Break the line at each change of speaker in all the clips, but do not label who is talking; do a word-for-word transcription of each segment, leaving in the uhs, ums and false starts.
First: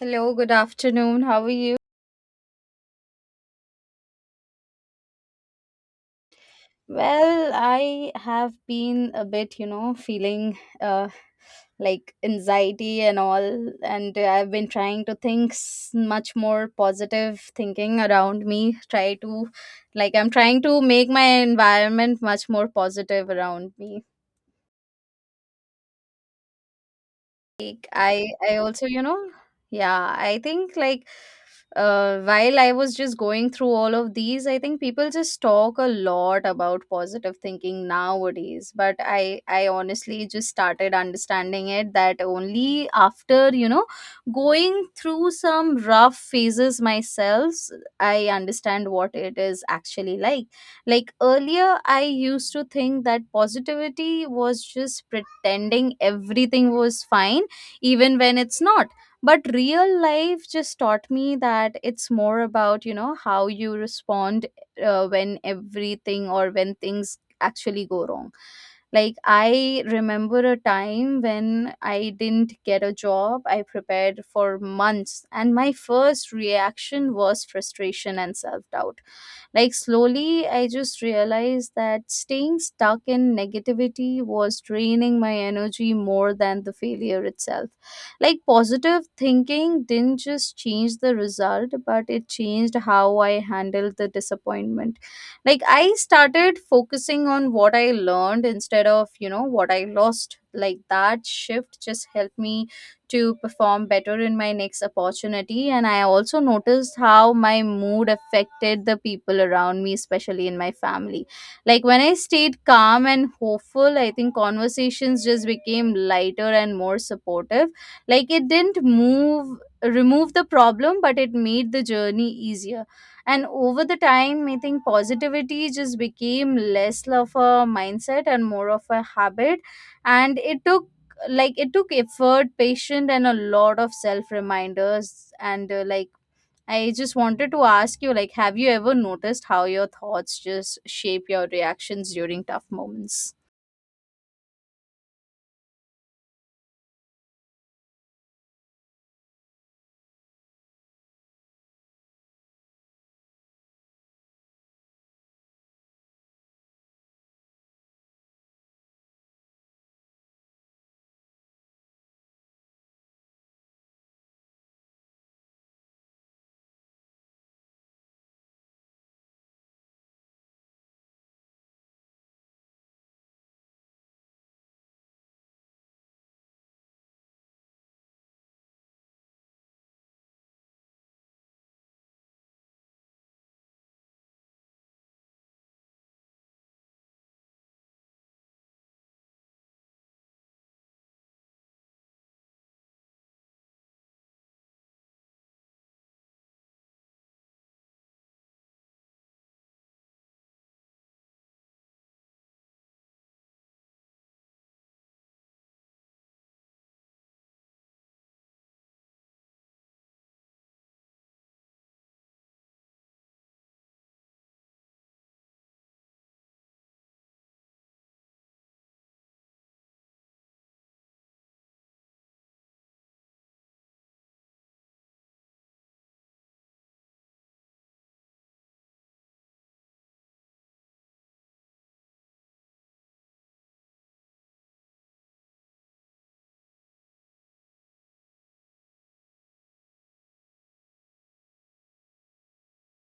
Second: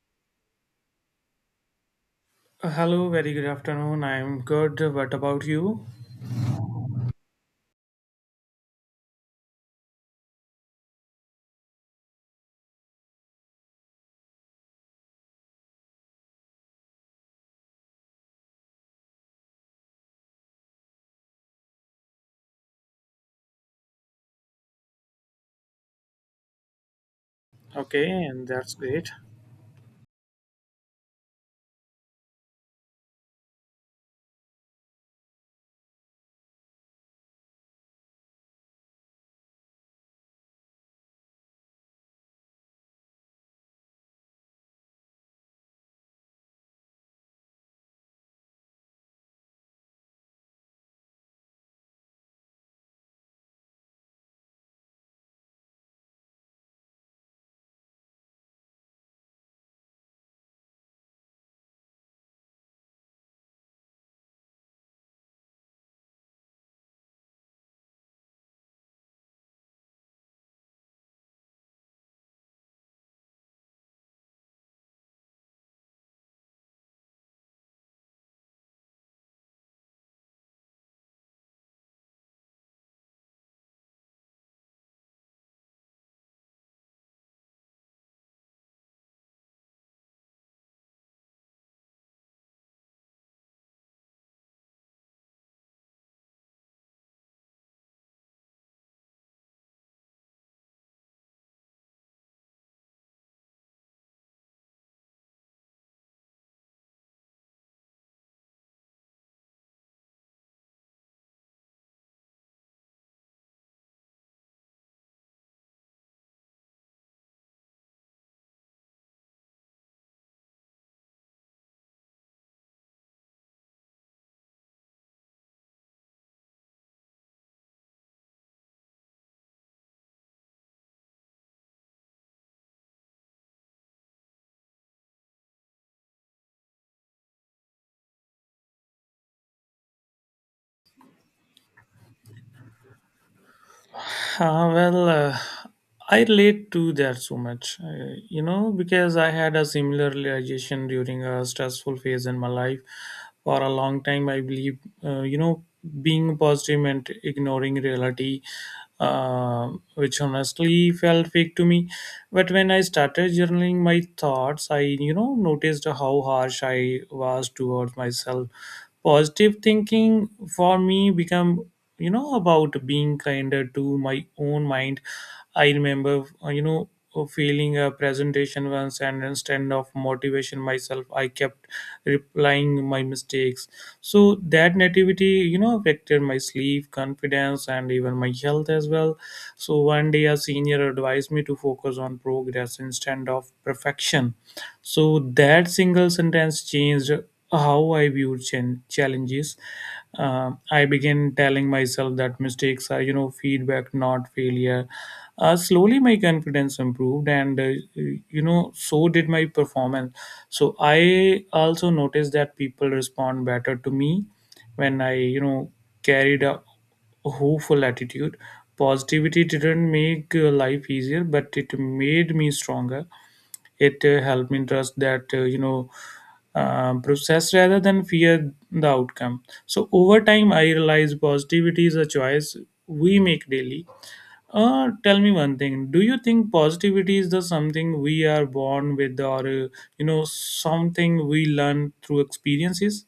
Hello, good afternoon. How are you?
Uh, Hello, very good afternoon. I'm good. What about you?
Well, I have been a bit, you know, feeling uh, like anxiety and all, and I've been trying to think s- much more positive thinking around me. Try to, like, I'm trying to make my environment much more positive around me. like
Okay,
i
and
i
that's
also, you
great.
know, yeah, I think like uh while I was just going through all of these, I think people just talk a lot about positive thinking nowadays, but i i honestly just started understanding it that only after, you know, going through some rough phases myself, I understand what it is actually like. Like earlier I used to think that positivity was just pretending everything was fine, even when it's not. But real life just taught me that it's more about, you know, how you respond uh, when everything or when things actually go wrong. Like I remember a time when I didn't get a job. I prepared for months and my first reaction was frustration and self doubt. Like, slowly, I just realized that staying stuck in negativity was draining my energy more than the failure itself. Like, positive thinking didn't just change the result, but it changed how I handled the disappointment. Like, I started focusing on what I learned instead of, you know, what I lost. Like, that shift just helped me to perform better in my next opportunity. And I also noticed how my mood affected the people around me, especially in my family. Like when I stayed calm and hopeful, I think conversations just became lighter and more supportive. Like it didn't move remove the problem, but it made the journey easier. And over the time, I think positivity just became less of a mindset and more of a habit. And it took, like it took effort, patience, and a lot of self reminders. And uh, like I just wanted to ask you, like, have you ever noticed how your thoughts just shape your reactions during tough moments?
Uh, well, uh, I relate to that so much, uh, you know, because I had a similar realization during a stressful phase in my life. For a long time, I believe, uh, you know, being positive and ignoring reality, uh, which honestly felt fake to me. But when I started journaling my thoughts, I, you know, noticed how harsh I was towards myself. Positive thinking for me become you know about being kinder to my own mind. I remember uh, you know failing a presentation once, and instead of motivation myself, I kept replying my mistakes. So that nativity, you know, affected my sleep, confidence, and even my health as well. So one day a senior advised me to focus on progress instead of perfection. So that single sentence changed how I viewed chan- challenges. Uh, I began telling myself that mistakes are, you know, feedback, not failure. Uh, slowly, my confidence improved, and uh, you know, so did my performance. So I also noticed that people respond better to me when I, you know, carried a hopeful attitude. Positivity didn't make uh, life easier, but it made me stronger. It uh, helped me trust that uh, you know uh, process rather than fear the outcome. So over time I realized positivity is a choice we make daily. Uh, tell me one thing, do you think positivity is the something we are born with, or uh, you know something we learn through experiences?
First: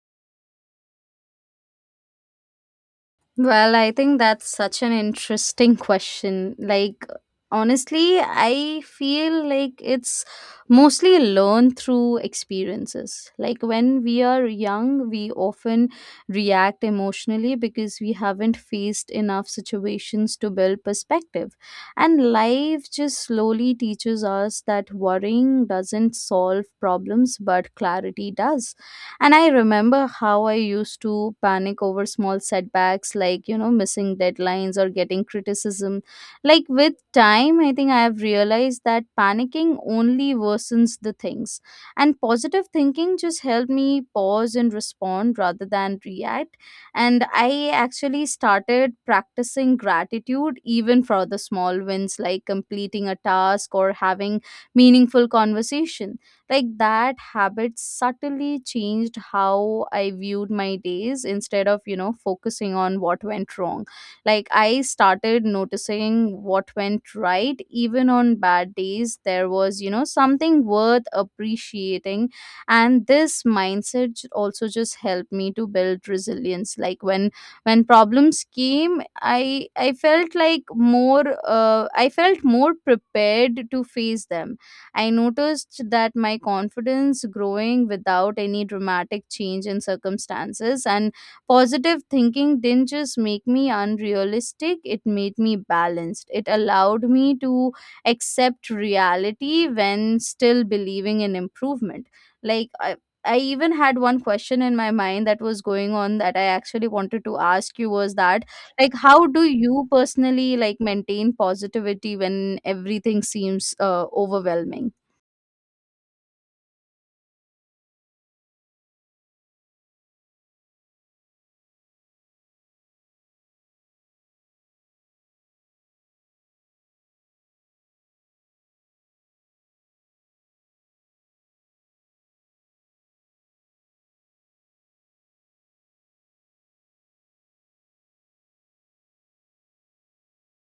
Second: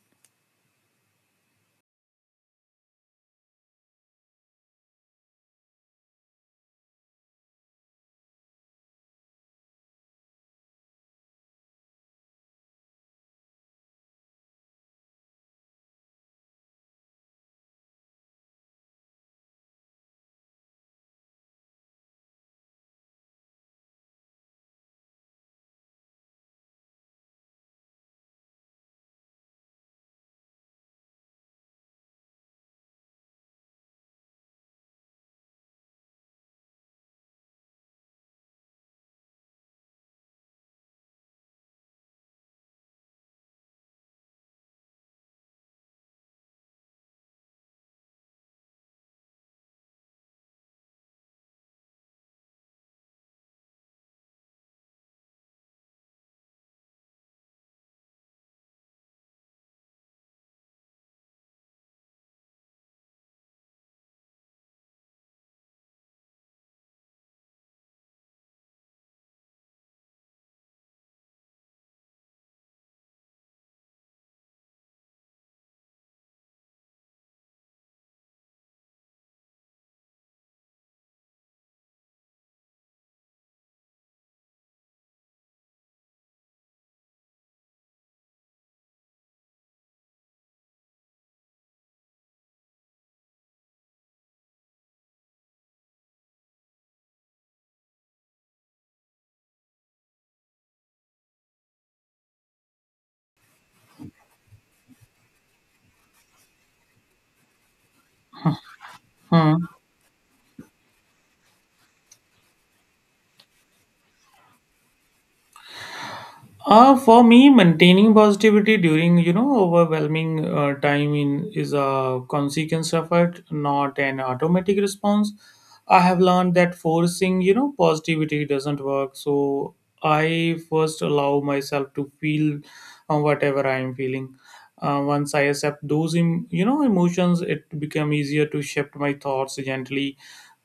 Well, I think that's such an interesting question. Like, honestly, I feel like it's mostly learned through experiences. Like, when we are young, we often react emotionally because we haven't faced enough situations to build perspective. And life just slowly teaches us that worrying doesn't solve problems, but clarity does. And I remember how I used to panic over small setbacks like, you know, missing deadlines or getting criticism. Like with time, I think I have realized that panicking only worsens the things. And positive thinking just helped me pause and respond rather than react. And I actually started practicing gratitude even for the small wins, like completing a task or having meaningful conversation. Like that habit subtly changed how I viewed my days. Instead of, you know, focusing on what went wrong, like I started noticing what went right. Even on bad days, there was, you know, something worth appreciating. And this mindset j- also just helped me to build resilience. Like when when problems came, I I felt like more uh, I felt more prepared to face them. I noticed that my confidence growing without any dramatic change in circumstances. And positive thinking didn't just make me unrealistic, it made me balanced. It allowed me to accept reality when still believing in improvement. Like I, I even had one question in my mind that was going on that I actually wanted to ask you was that, like, how do
Hmm.
you personally, like, maintain positivity when everything seems uh, overwhelming?
Uh, for me, maintaining positivity during you know overwhelming uh, time in is a consequence of it, not an automatic response. I have learned that forcing you know positivity doesn't work. So I first allow myself to feel uh, whatever I am feeling. Uh, once I accept those em- you know emotions, it become easier to shift my thoughts gently.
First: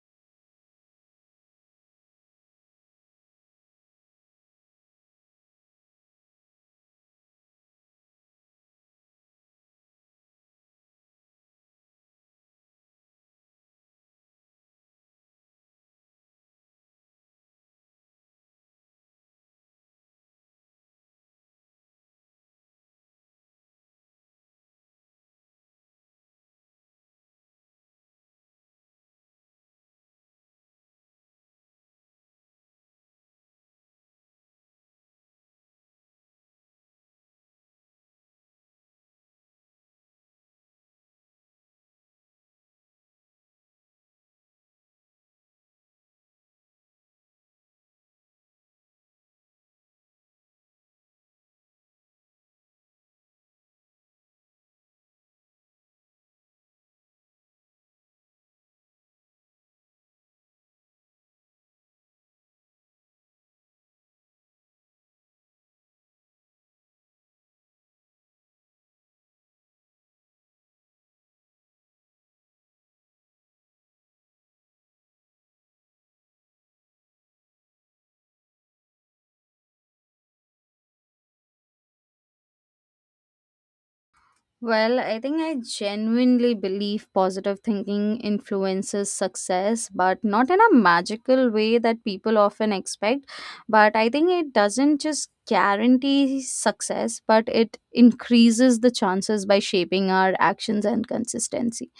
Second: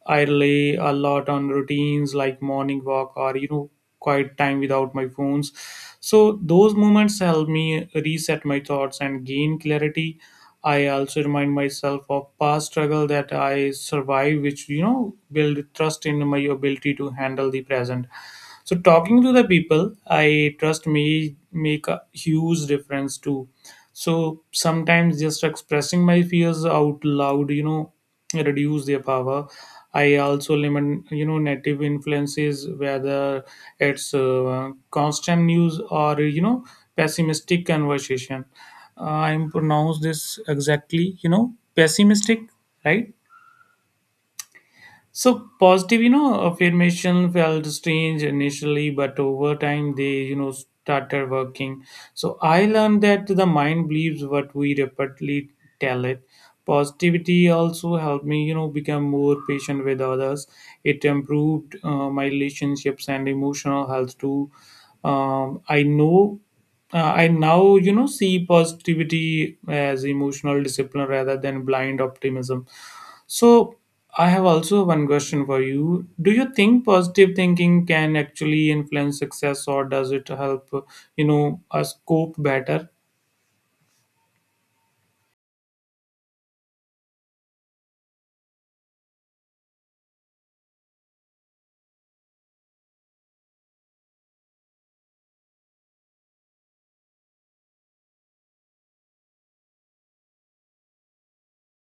I rely a lot on routines like morning walk, or you know, quiet time without my phones. So those moments help me reset my thoughts and gain clarity. I also remind myself of past struggle that I survived, which you know build trust in my ability to handle the present. So talking to the people I trust me make a huge difference too. So sometimes just expressing my fears out loud, you know, reduce their power. I also limit, you know, native influences, whether it's uh, constant news or you know pessimistic conversation. uh, I'm pronounce this exactly, you know, pessimistic, right? So positive, you know, affirmation felt strange initially, but over time they, you know, started working. So I learned that the mind believes what we repeatedly tell it. Positivity also helped me, you know, become more patient with others. It improved uh, my relationships and emotional health too. Um, I know uh, I now, you know, see positivity as emotional discipline rather than blind optimism. So, I have also one question for you. Do you think positive thinking can actually influence success, or does it help, you know, us cope better?
Well, I think I genuinely believe positive thinking influences success, but not in a magical way that people often expect. But I think it doesn't just guarantee success, but it increases the chances by shaping our actions and consistency.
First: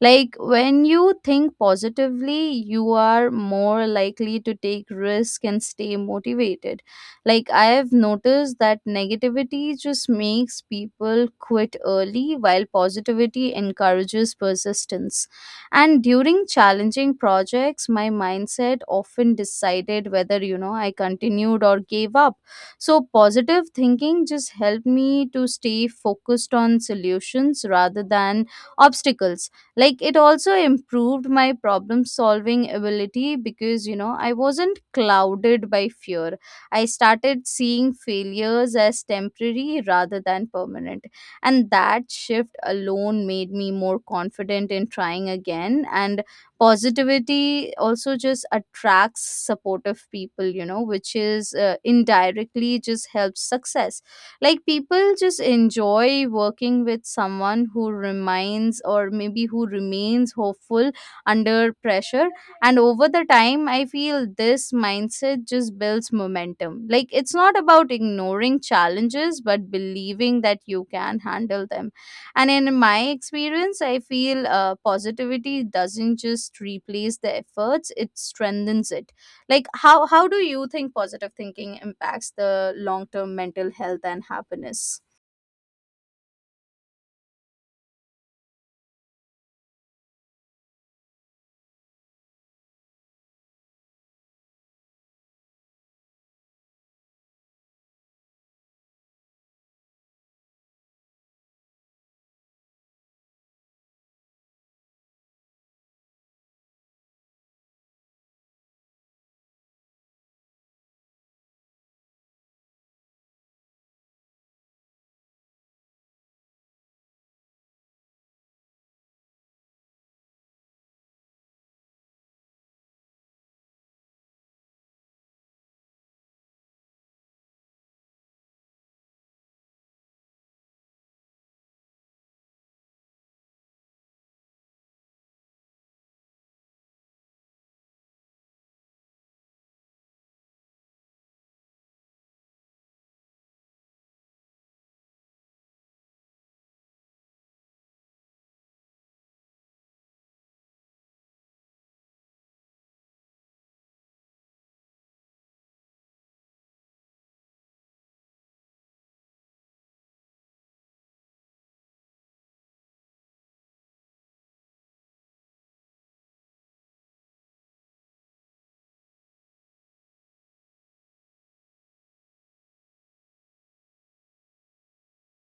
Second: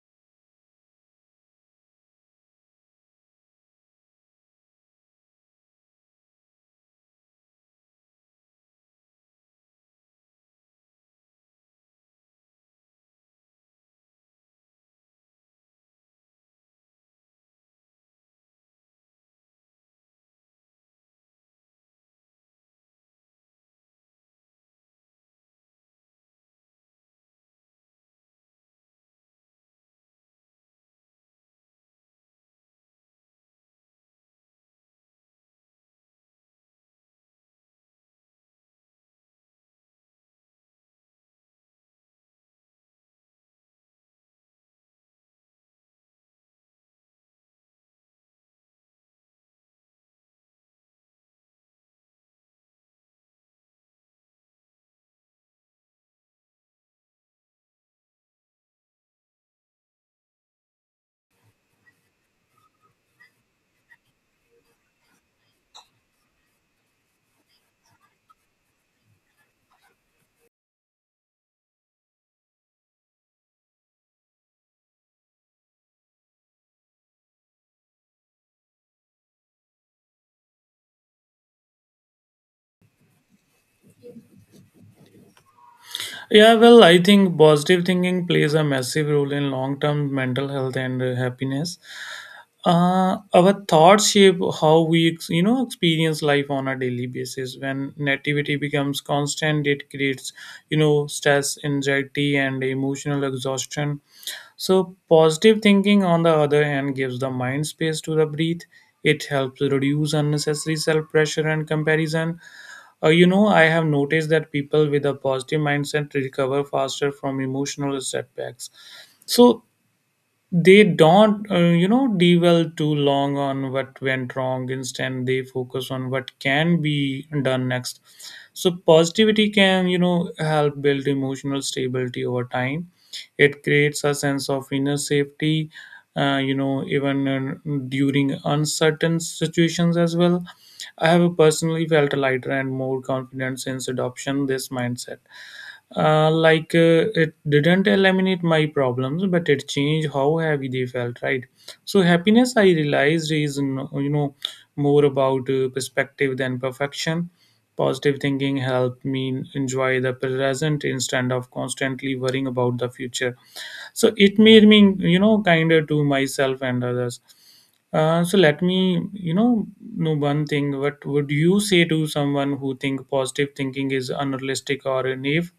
Like when you think positively, you are more likely to take risk and stay motivated. Like I have noticed that negativity just makes people quit early, while positivity encourages persistence. And during challenging projects, my mindset often decided whether, you know, I continued or gave up. So positive thinking just helped me to stay focused on solutions rather than obstacles. Like it also improved my problem solving ability because, you know, I wasn't clouded by fear. I started seeing failures as temporary rather than permanent, and that shift alone made me more confident in trying again. And positivity also just attracts supportive people, you know, which is uh, indirectly just helps success. Like people just enjoy working with someone who reminds, or maybe who remains hopeful under pressure. And over the time, I feel this mindset just builds momentum. Like it's not about ignoring challenges, but believing that you can handle them. And in my experience, I feel uh, positivity doesn't just replace the efforts, it strengthens it. Like how how do you think positive thinking impacts the long term mental health and happiness?
Yeah, well, I think positive thinking plays a massive role in long-term mental health and uh, happiness. Uh, our thoughts shape how we, ex- you know, experience life on a daily basis. When negativity becomes constant, it creates, you know, stress, anxiety, and emotional exhaustion. So, positive thinking, on the other hand, gives the mind space to the breathe. It helps reduce unnecessary self pressure and comparison. Uh, you know, I have noticed that people with a positive mindset recover faster from emotional setbacks. So, they don't uh, you know dwell too long on what went wrong. Instead they focus on what can be done next. So positivity can, you know, help build emotional stability over time. It creates a sense of inner safety, uh, you know, even uh, during uncertain situations as well. I have personally felt lighter and more confident since adoption this mindset. Uh, like uh, it didn't eliminate my problems, but it changed how heavy they felt. Right. So happiness, I realized, is n- you know more about uh, perspective than perfection. Positive thinking helped me enjoy the present instead of constantly worrying about the future. So it made me, you know, kinder to myself and others. Uh, so let me, you know, know one thing. What would you say to someone who think positive thinking is unrealistic or naive?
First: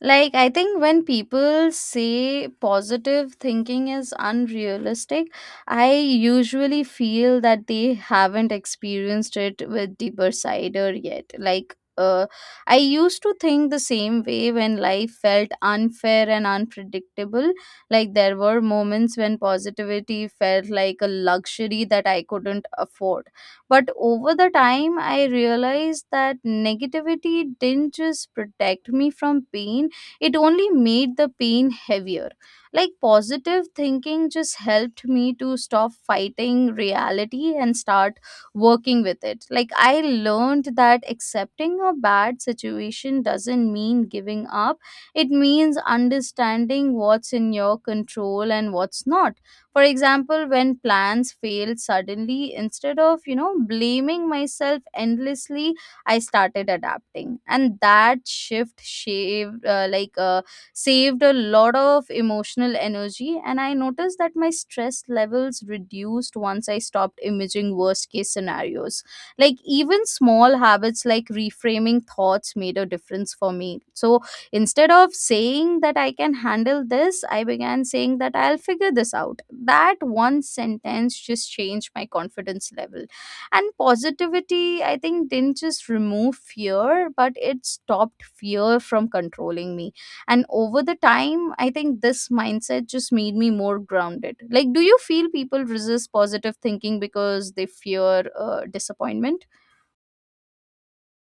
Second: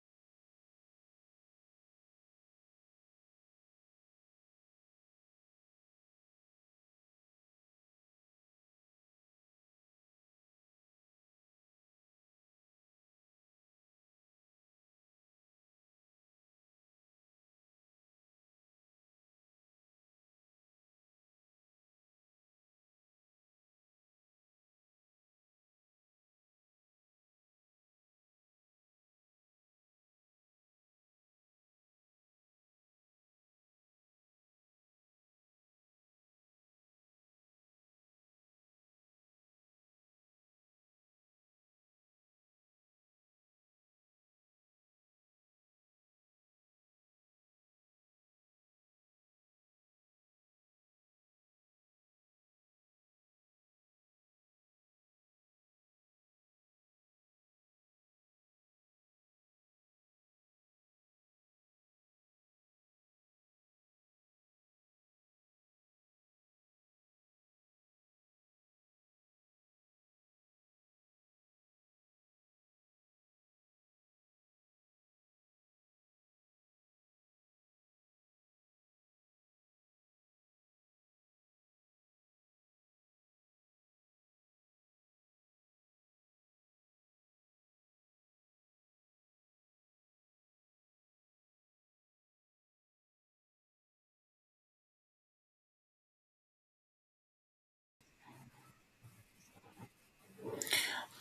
Like, I think when people say positive thinking is unrealistic, I usually feel that they haven't experienced it with deeper cider yet. Like, uh, I used to think the same way when life felt unfair and unpredictable. Like, there were moments when positivity felt like a luxury that I couldn't afford. But over the time, I realized that negativity didn't just protect me from pain, it only made the pain heavier. Like positive thinking just helped me to stop fighting reality and start working with it. Like I learned that accepting a bad situation doesn't mean giving up, it means understanding what's in your control and what's not. For example, when plans fail suddenly, instead of, you know, blaming myself endlessly, I started adapting. And that shift shaved uh, like uh, saved a lot of emotional energy. And I noticed that my stress levels reduced once I stopped imaging worst case scenarios. Like even small habits like reframing thoughts made a difference for me. So instead of saying that I can handle this, I began saying that I'll figure this out. That one sentence just changed my confidence level. And positivity, I think, didn't just remove fear, but it stopped fear from controlling me. And over the time, I think this mindset just made me more grounded. Like do you feel people resist positive thinking because they fear uh, disappointment?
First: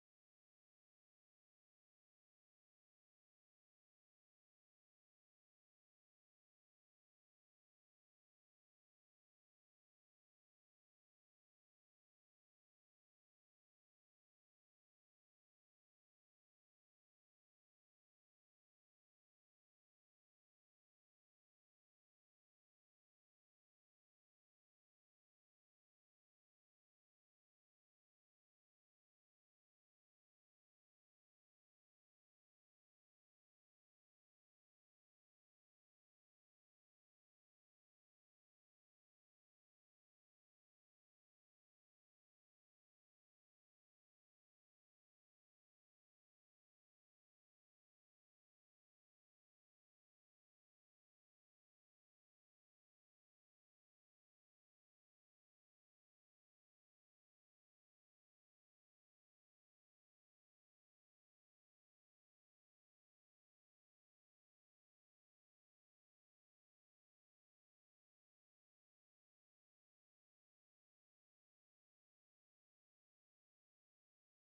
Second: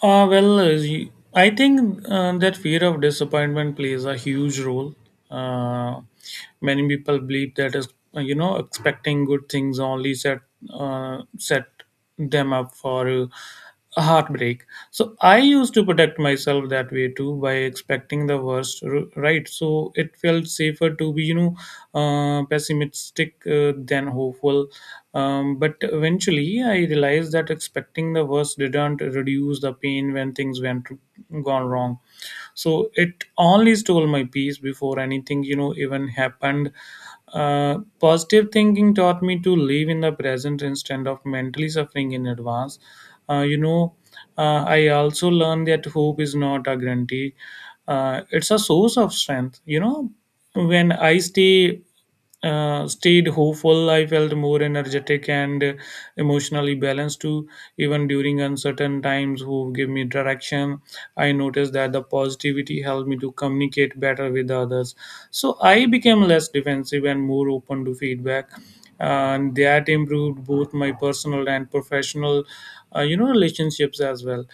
Uh, well, uh, y- I think uh, that fear of disappointment plays a huge role. Uh, Many people believe that is, uh, you know, expecting good things only set uh, set them up for a heartbreak. So I used to protect myself that way too by expecting the worst r- right. So it felt safer to be, you know, uh, pessimistic uh, than hopeful. Um, but eventually I realized that expecting the worst didn't reduce the pain when things went gone wrong. So it only stole my peace before anything, you know, even happened. Uh, positive thinking taught me to live in the present instead of mentally suffering in advance. uh, you know uh, I also learned that hope is not a guarantee. Uh, it's a source of strength, you know. When I stay uh, stayed hopeful, I felt more energetic and uh, emotionally balanced too. Even during uncertain times, who give me direction, I noticed that the positivity helped me to communicate better with others. So I became less defensive and more open to feedback, and that improved both my personal and professional, uh, you know, relationships as well.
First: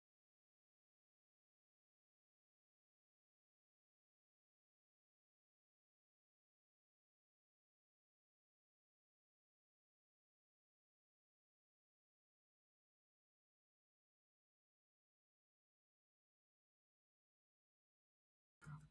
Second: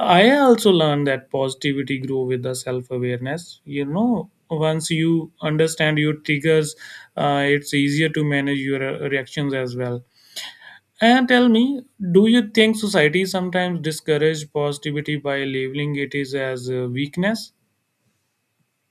I also learned that positivity grew with the self awareness. You know, once you understand your triggers, uh, it's easier to manage your uh, reactions as well. And tell me, do you think society sometimes discourages positivity by labeling it is as a weakness?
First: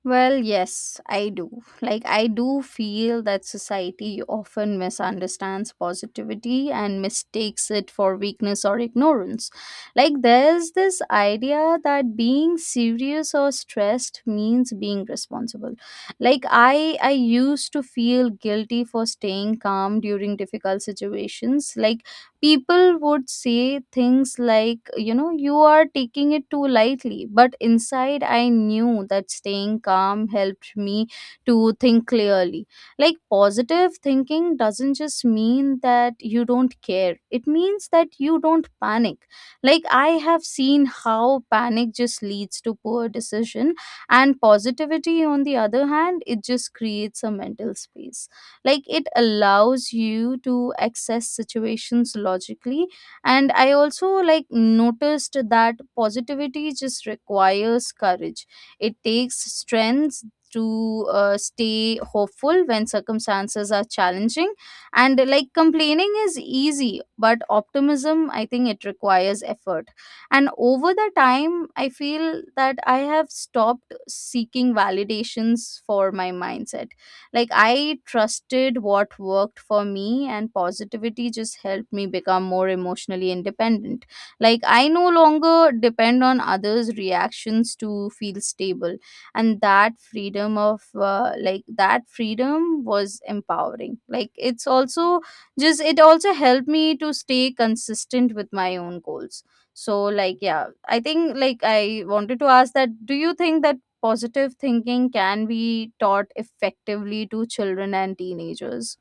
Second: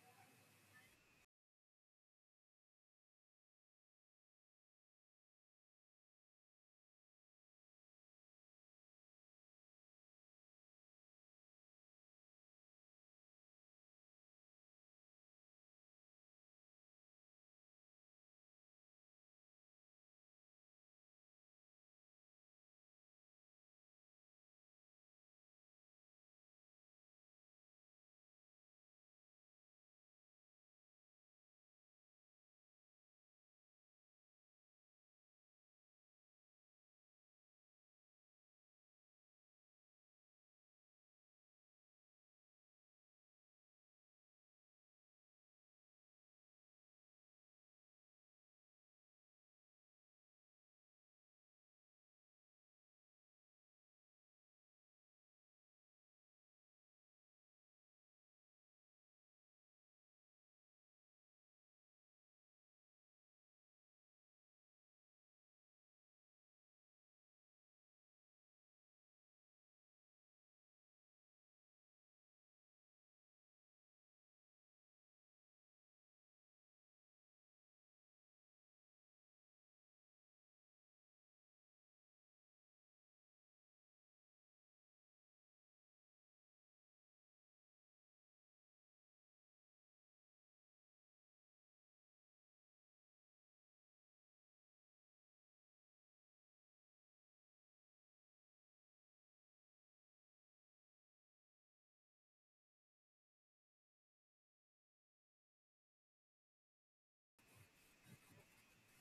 Well, yes, I do. Like, I do feel that society often misunderstands positivity and mistakes it for weakness or ignorance. Like, there's this idea that being serious or stressed means being responsible. Like, I I used to feel guilty for staying calm during difficult situations. Like, people would say things like, you know, you are taking it too lightly, but inside I knew that staying calm helped me to think clearly. Like positive thinking doesn't just mean that you don't care, it means that you don't panic. Like I have seen how panic just leads to poor decision. And positivity, on the other hand, it just creates a mental space. Like it allows you to access situations logically. And I also, like, noticed that positivity just requires courage. It takes strength to uh, stay hopeful when circumstances are challenging. And, like, complaining is easy, but optimism, I think, it requires effort. And over the time, I feel that I have stopped seeking validations for my mindset. Like I trusted what worked for me, and positivity just helped me become more emotionally independent. Like I no longer depend on others' reactions to feel stable, and that freedom of uh, like that freedom was empowering. Like it's also just, it also helped me to stay consistent with my own goals. So, like, yeah, I think, like, I wanted to ask that, do you think that positive thinking can be taught effectively to children and teenagers?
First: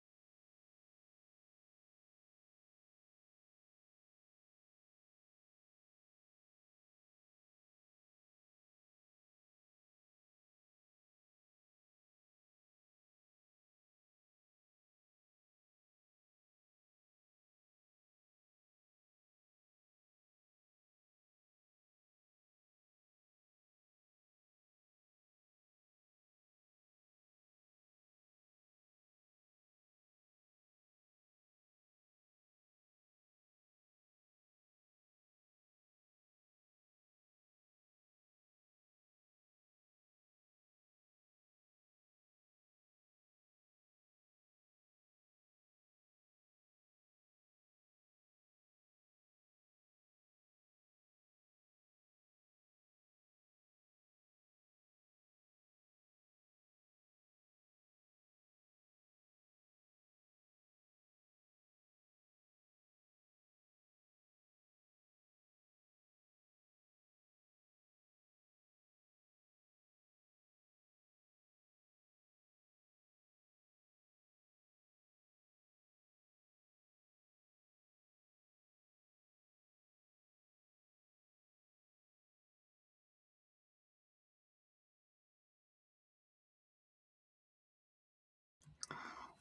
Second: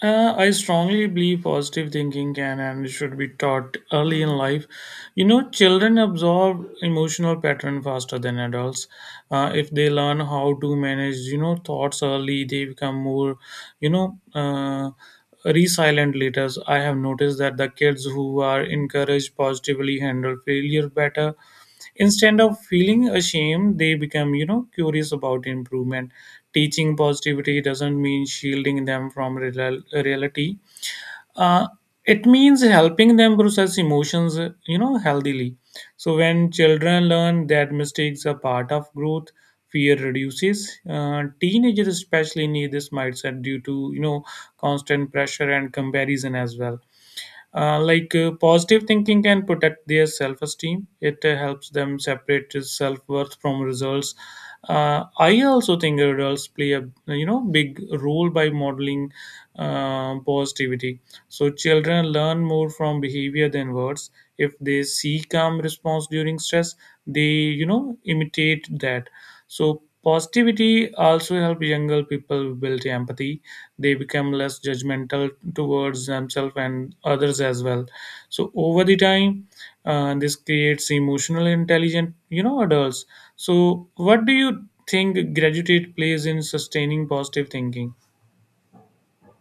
Uh, I strongly believe positive thinking can and should be taught early in life. You know, children absorb emotional pattern faster than adults. Uh, if they learn how to manage, you know, thoughts early, they become more, you know, uh, resilient later. I have noticed that the kids who are encouraged positively handle failure better. Instead of feeling ashamed, they become, you know, curious about improvement. Teaching positivity doesn't mean shielding them from real- reality. uh, it means helping them process emotions, uh, you know, healthily. So when children learn that mistakes are part of growth, fear reduces. Uh, teenagers especially need this mindset due to, you know, constant pressure and comparison as well. Uh, like uh, positive thinking can protect their self esteem. It uh, helps them separate self worth from results. Uh, I also think adults play a, you know, big role by modeling uh, positivity. So children learn more from behavior than words. If they see calm response during stress, they, you know, imitate that. So positivity also help younger people build empathy. They become less judgmental towards themselves and others as well. So over the time, uh, this creates emotional intelligent, you know, adults. So what do you think gratitude plays in sustaining positive thinking?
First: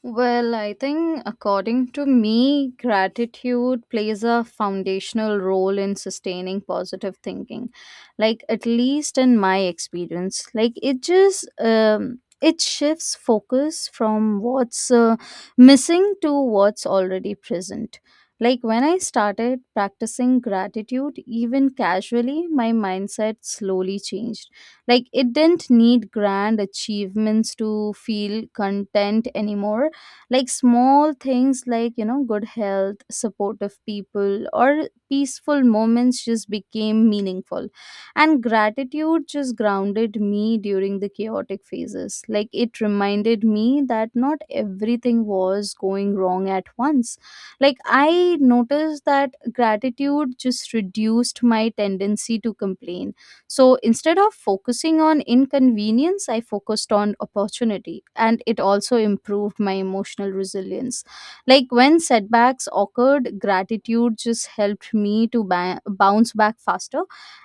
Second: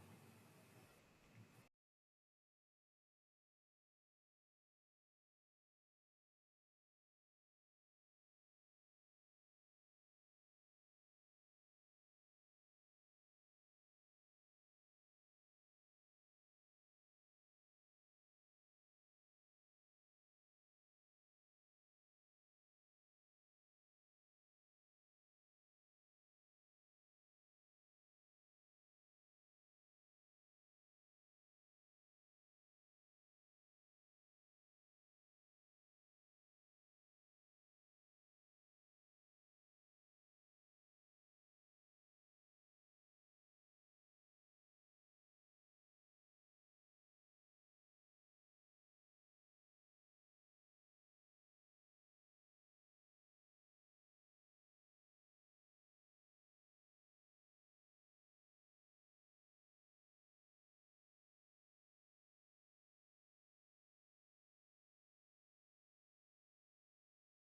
Well, I think, according to me, gratitude plays a foundational role in sustaining positive thinking. Like, at least in my experience, like it just um, it shifts focus from what's uh, missing to what's already present. Like when I started practicing gratitude, even casually, my mindset slowly changed. Like it didn't need grand achievements to feel content anymore. Like small things like, you know, good health, supportive people, or peaceful moments just became meaningful. And gratitude just grounded me during the chaotic phases. Like it reminded me that not everything was going wrong at once. Like I noticed that gratitude just reduced my tendency to complain. So instead of focusing on inconvenience, I focused on opportunity. And it also improved my emotional resilience. Like when setbacks occurred, gratitude just helped me to ba- bounce back faster.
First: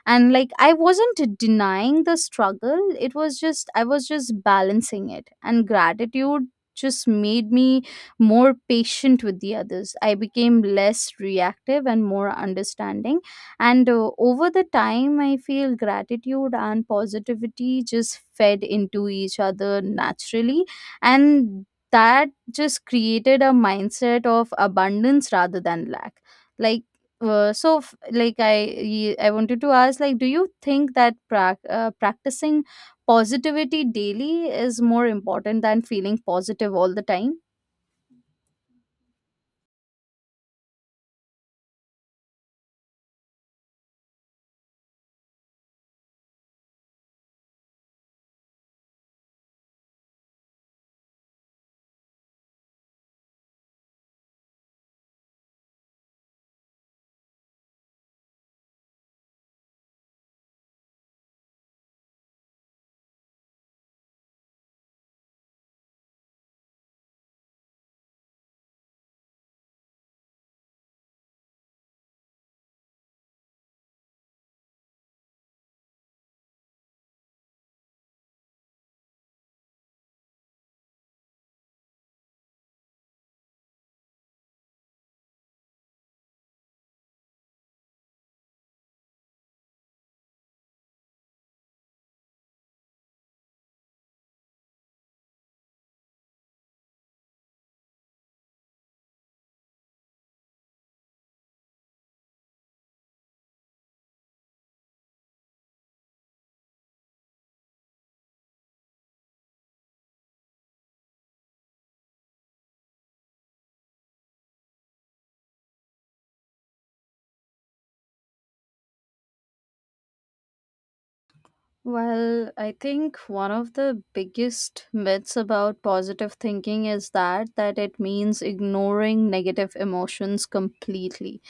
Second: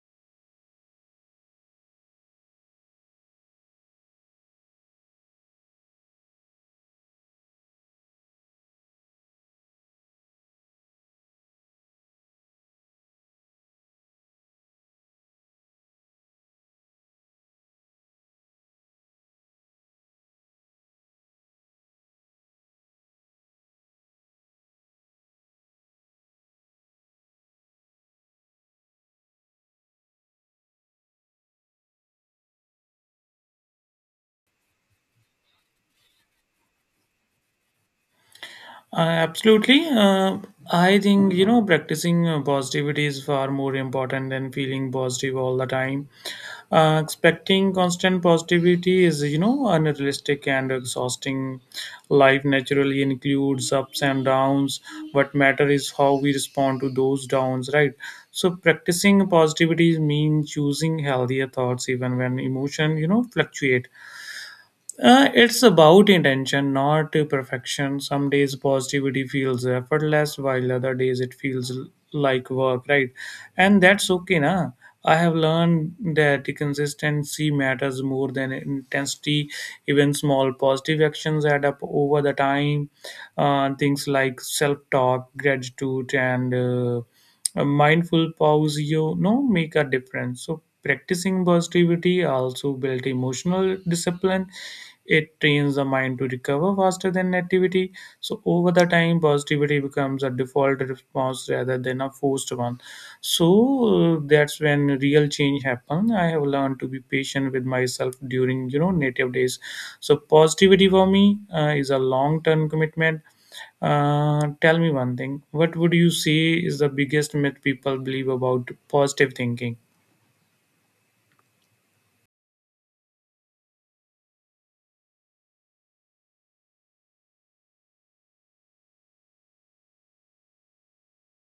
And like I wasn't denying the struggle, it was just, I was just balancing it. And gratitude just made me more patient with the others. I became less reactive and more understanding and uh, Over the time, I feel gratitude and positivity just fed into each other naturally, and that just created a mindset of abundance rather than lack. Like uh, so f- like i y- i wanted to ask, like, do you think that prac uh, practicing positivity daily is more important than feeling positive all the time?
Uh, absolutely uh, I think, you know, practicing uh, positivity is far more important than feeling positive all the time. Uh, expecting constant positivity is, you know, unrealistic and exhausting. Life naturally includes ups and downs. What matter is how we respond to those downs, right? So practicing positivity means choosing healthier thoughts even when emotion, you know, fluctuate. Uh, it's about intention, not uh, perfection. Some days positivity feels effortless, while other days it feels l- like work, right? And that's okay, na. I have learned that the consistency matters more than intensity. Even small positive actions add up over the time. Uh, things like self-talk, gratitude, and uh, a mindful pause, you know, make a difference. So practicing positivity also built emotional discipline. It trains the mind to recover faster than negativity. So over the time, positivity becomes a default response rather than a forced one. So uh, that's when real change happens. I have learned to be patient with myself during you know native days. So positivity for me uh, is a long-term commitment. Uh, tell me one thing. What would you say is the biggest myth people believe about positive thinking?
Well, I think one of the biggest myths about positive thinking is that that it means ignoring negative emotions completely.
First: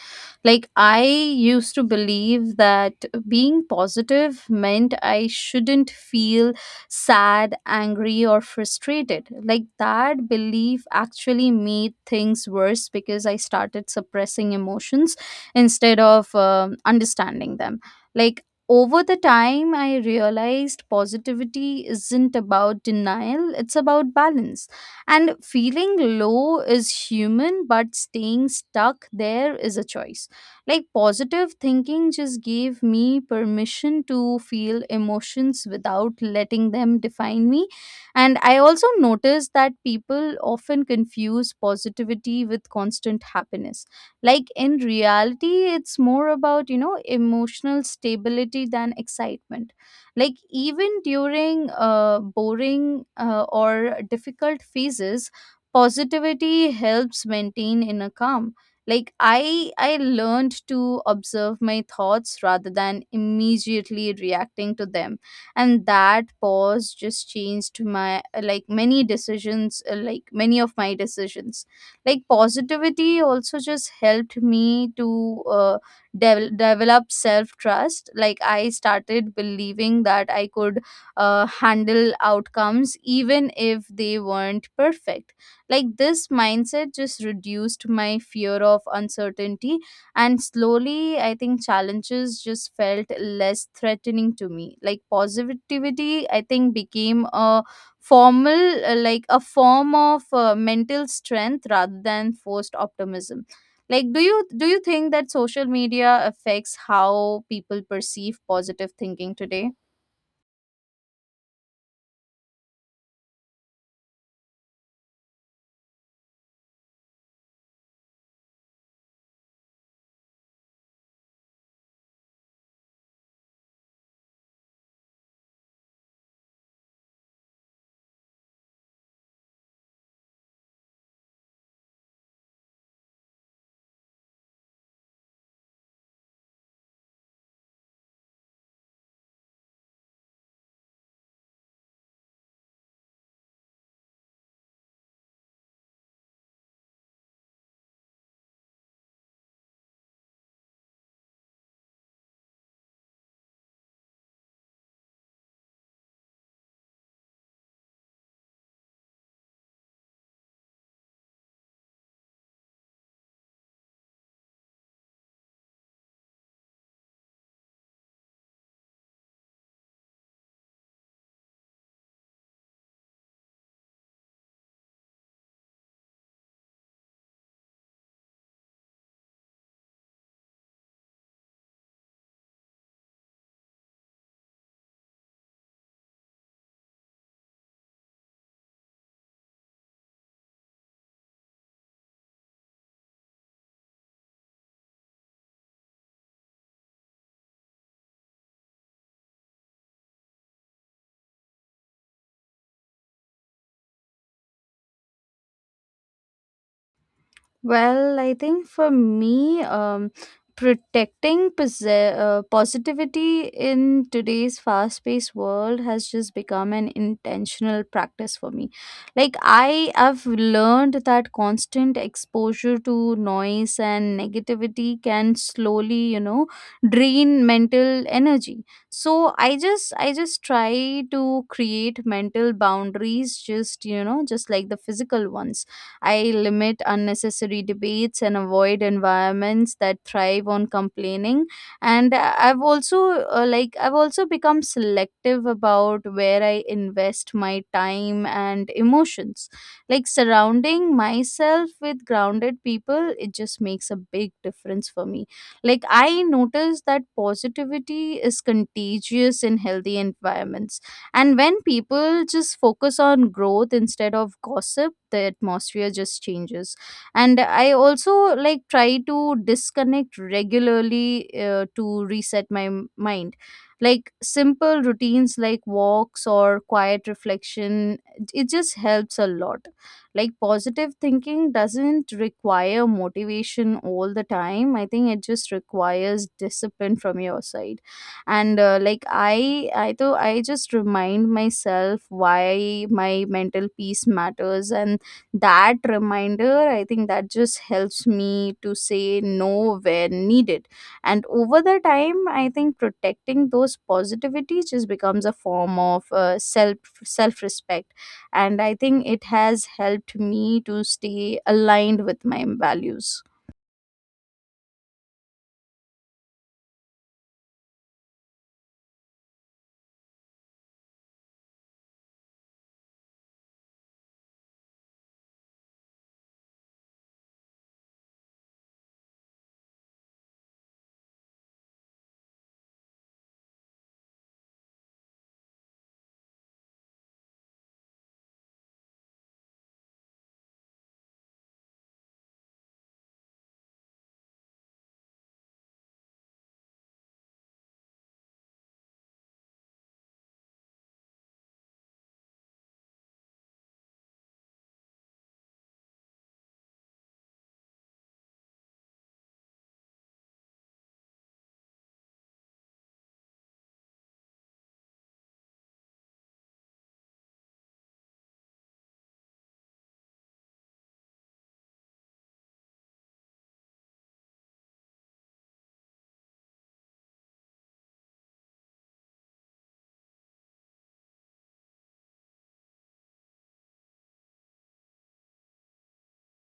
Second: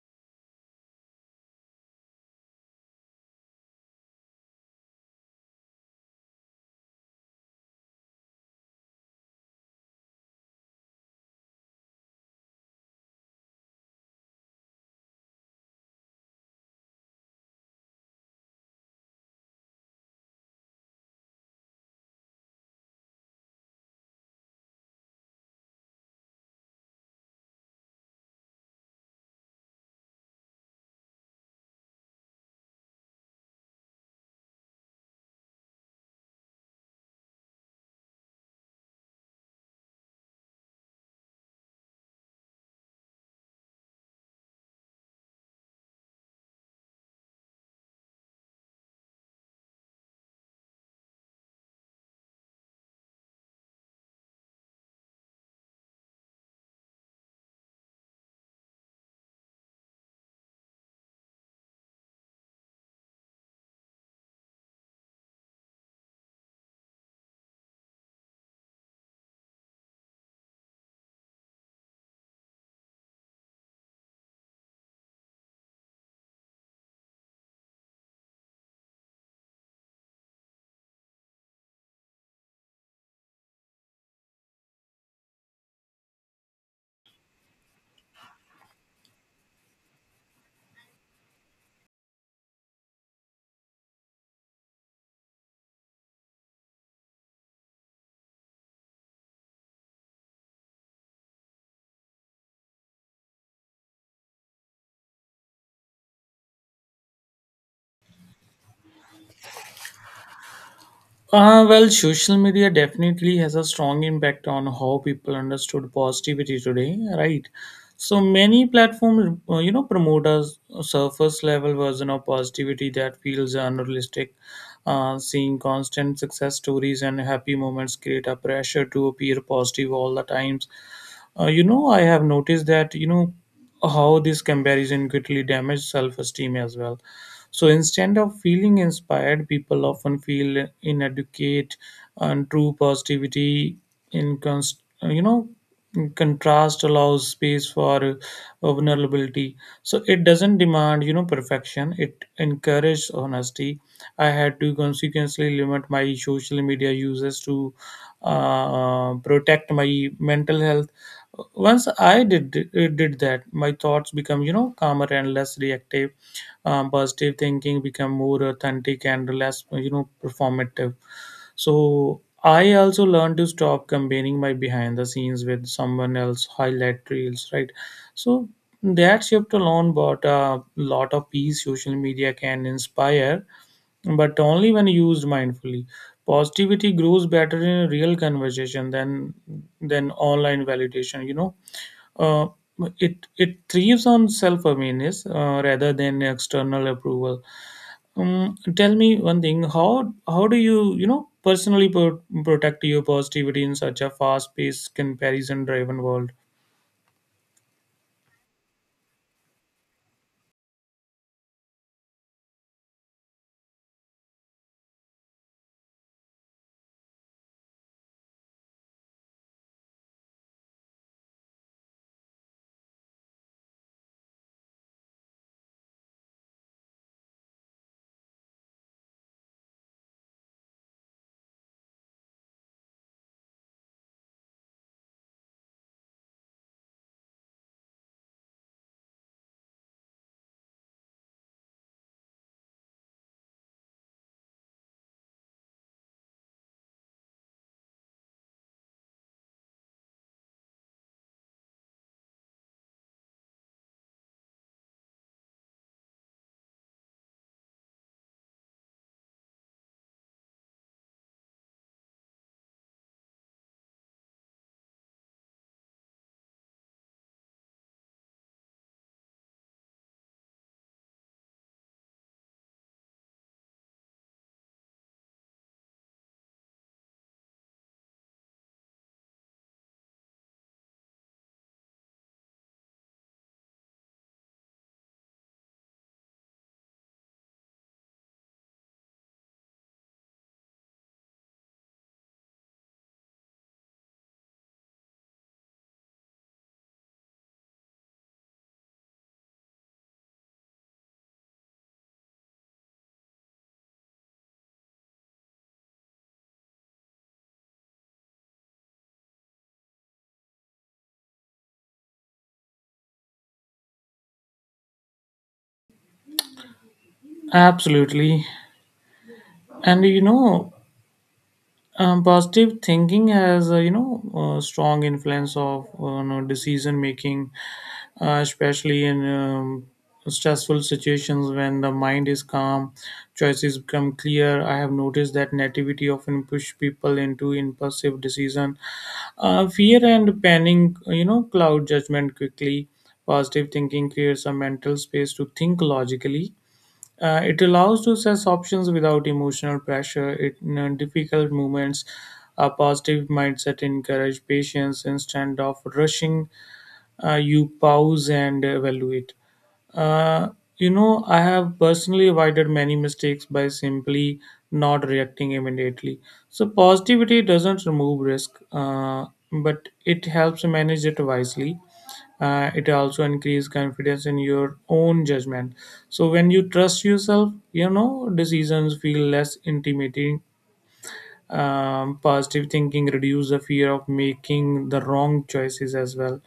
Like, I used to believe that being positive meant I shouldn't feel sad, angry, or frustrated. Like, that belief actually made things worse because I started suppressing emotions instead of um, understanding them. Like, over the time, I realized positivity isn't about denial, it's about balance. And feeling low is human, but staying stuck there is a choice. Like, positive thinking just gave me permission to feel emotions without letting them define me. And I also noticed that people often confuse positivity with constant happiness. Like, in reality, it's more about, you know, emotional stability than excitement. Like, even during uh, boring uh, or difficult phases, positivity helps maintain inner calm. Like i i learned to observe my thoughts rather than immediately reacting to them, and that pause just changed my uh, like many decisions uh, like many of my decisions. Like, positivity also just helped me to uh, devel- develop self trust. Like, I started believing that I could uh, handle outcomes even if they weren't perfect. Like, this mindset just reduced my fear of uncertainty, and slowly, I think challenges just felt less threatening to me. Like, positivity, I think, became a formal, uh, like a form of uh, mental strength rather than forced optimism. Like, do you do you think that social media affects how people perceive positive thinking today?
Uh, well, social media definitely has a strong impact on how people understood positivity today, right? So many platforms, uh, you know, promote a s- a surface level version of positivity that feels unrealistic. Uh, seeing constant success stories and happy moments create a pressure to appear positive all the times. Uh, you know, I have noticed that, you know, how this comparison quickly damages self esteem as well. So instead of feeling inspired, people often feel inadequate. And true positivity in const- uh, you know contrast allows space for uh, vulnerability. So it doesn't demand, you know, perfection. It encourages honesty. I had to consequently limit my social media uses to uh, protect my mental health. Once I did uh, did that, my thoughts become, you know, calmer and less reactive. Um, positive thinking become more authentic and less, you know, performative. So I also learned to stop comparing my behind the scenes with someone else highlight reels, right? So that shift alone brought a lot of peace. Social media can inspire, but only when used mindfully. Positivity grows better in a real conversation than than online validation, you know. uh, it it thrives on self awareness uh, rather than external approval. Um, tell me one thing: how how do you, you know, personally pro- protect your positivity in such a fast paced comparison driven world?
Well, I think for me, um, protecting pose- uh, positivity in today's fast paced world has just become an intentional practice for me. Like, I have learned that constant exposure to noise and negativity can slowly, you know, drain mental energy. So I just, I just try to create mental boundaries, just, you know, just like the physical ones. I limit unnecessary debates and avoid environments that thrive on complaining. And I- I've also uh, like I've also become selective about where I invest my time and emotions. Like, surrounding myself with grounded people, it just makes a big difference for me. Like, I notice that positivity is contagious in healthy environments, and when people just focus on growth instead of gossip, the atmosphere just changes. And I also like try to disconnect regularly uh, to reset my m- mind. Like, simple routines like walks or quiet reflection, it just helps a lot. Like, positive thinking doesn't require motivation all the time. I think it just requires discipline from your side. And uh, like i i though i just remind myself why my mental peace matters, and that reminder, I think, that just helps me to say no where needed. And over the time, I think protecting those positivity just becomes a form of uh, self self respect, and I think it has helped me to stay aligned with my values.
Absolutely, and you know. Um, positive thinking has a, you know, a strong influence of, uh, you know, decision making, uh, especially in um, stressful situations. When the mind is calm, choices become clear. I have noticed that nativity often push people into impulsive decision. Uh, fear and panic, you know, cloud judgment quickly. Positive thinking creates a mental space to think logically. Uh, it allows to assess options without emotional pressure. It, in uh, difficult moments, a positive mindset encourage patience instead of rushing. Uh, you pause and evaluate. Uh, you know, I have personally avoided many mistakes by simply not reacting immediately. So, positivity doesn't remove risk, uh, but it helps manage it wisely. Uh, it also increases confidence in your own judgment. So, when you trust yourself, you know, decisions feel less intimidating. Um, positive thinking reduce the fear of making the wrong choices as well.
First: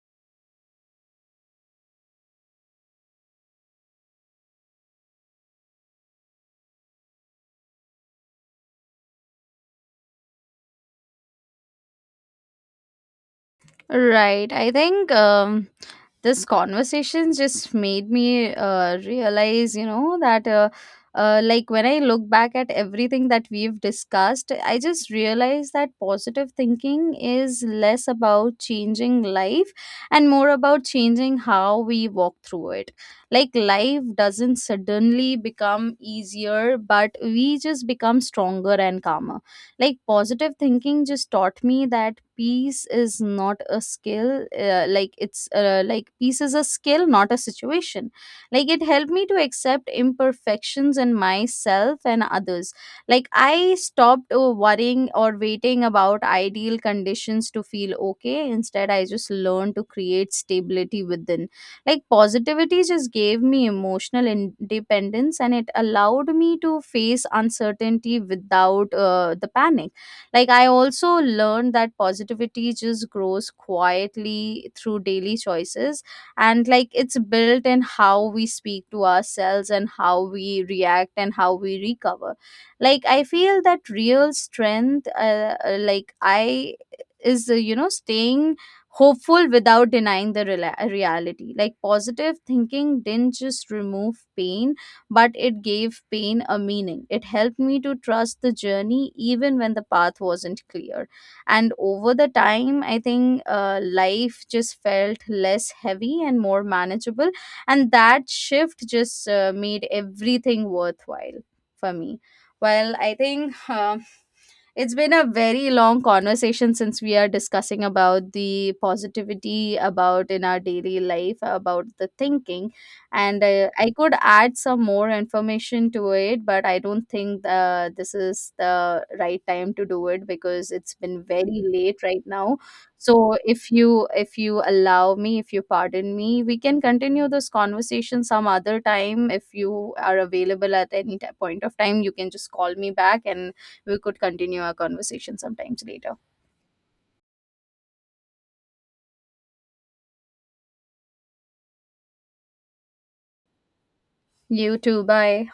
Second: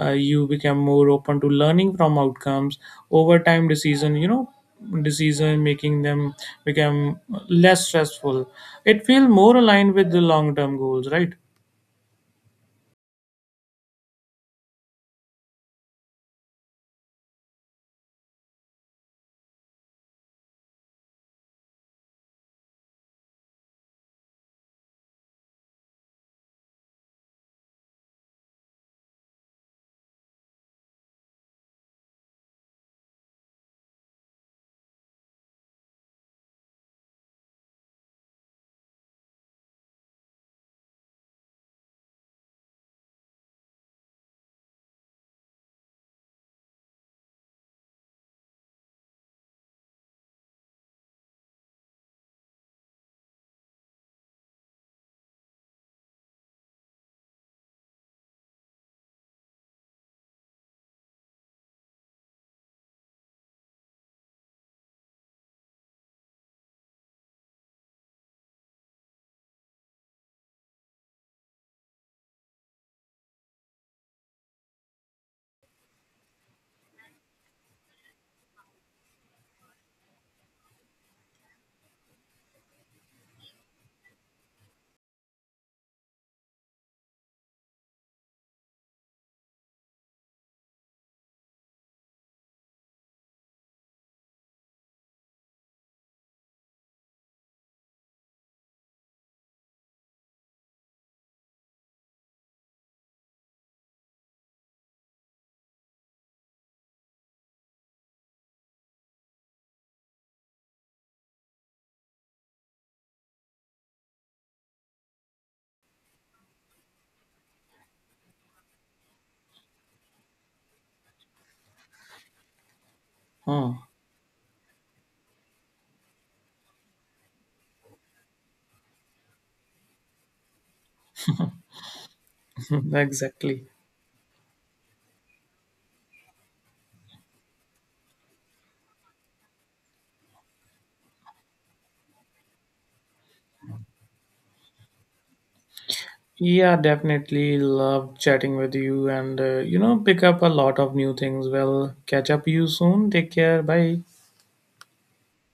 uh, You become more open to learning from outcomes. Over time decision you know decision making them become less stressful. It feel more aligned with the long term goals, right?
Right. I think, um, this conversation just made me uh, realize, you know, that uh, uh, like when I look back at everything that we've discussed, I just realize that positive thinking is less about changing life and more about changing how we walk through it. Like, life doesn't suddenly become easier, but we just become stronger and calmer. Like, positive thinking just taught me that peace is not a skill uh, like it's uh, like peace is a skill, not a situation. Like, it helped me to accept imperfections in myself and others. Like, I stopped uh, worrying or waiting about ideal conditions to feel okay. Instead, I just learned to create stability within. Like, positivity just gave me emotional independence, and it allowed me to face uncertainty without uh, the panic. Like, I also learned that positivity just grows quietly through daily choices. And like, it's built in how we speak to ourselves and how we react and how we recover. Like, I feel that real strength uh, uh, like I is, uh, you know, staying hopeful without denying the rela- reality. Like, positive thinking didn't just remove pain, but it gave pain a meaning. It helped me to trust the journey even when the path wasn't clear. And over the time, I think uh, life just felt less heavy and more manageable. And that shift just uh, made everything worthwhile for me. Well, I think. um it's been a very long conversation since we are discussing about the positivity about in our daily life, about the thinking, and uh,
Huh.
I could add some more information to it, but I don't think uh, this is the right time to do it because it's been very late right now. So
Exactly.
if you if you allow me, if you pardon me, we can continue this conversation some other time. If you are available at any t- point of time, you can just call me back, and we could continue our conversation sometimes later.
Yeah, definitely love chatting with you, and uh, you know, pick up a lot of new things. We'll catch up you soon. Take care. Bye.
You too. Bye.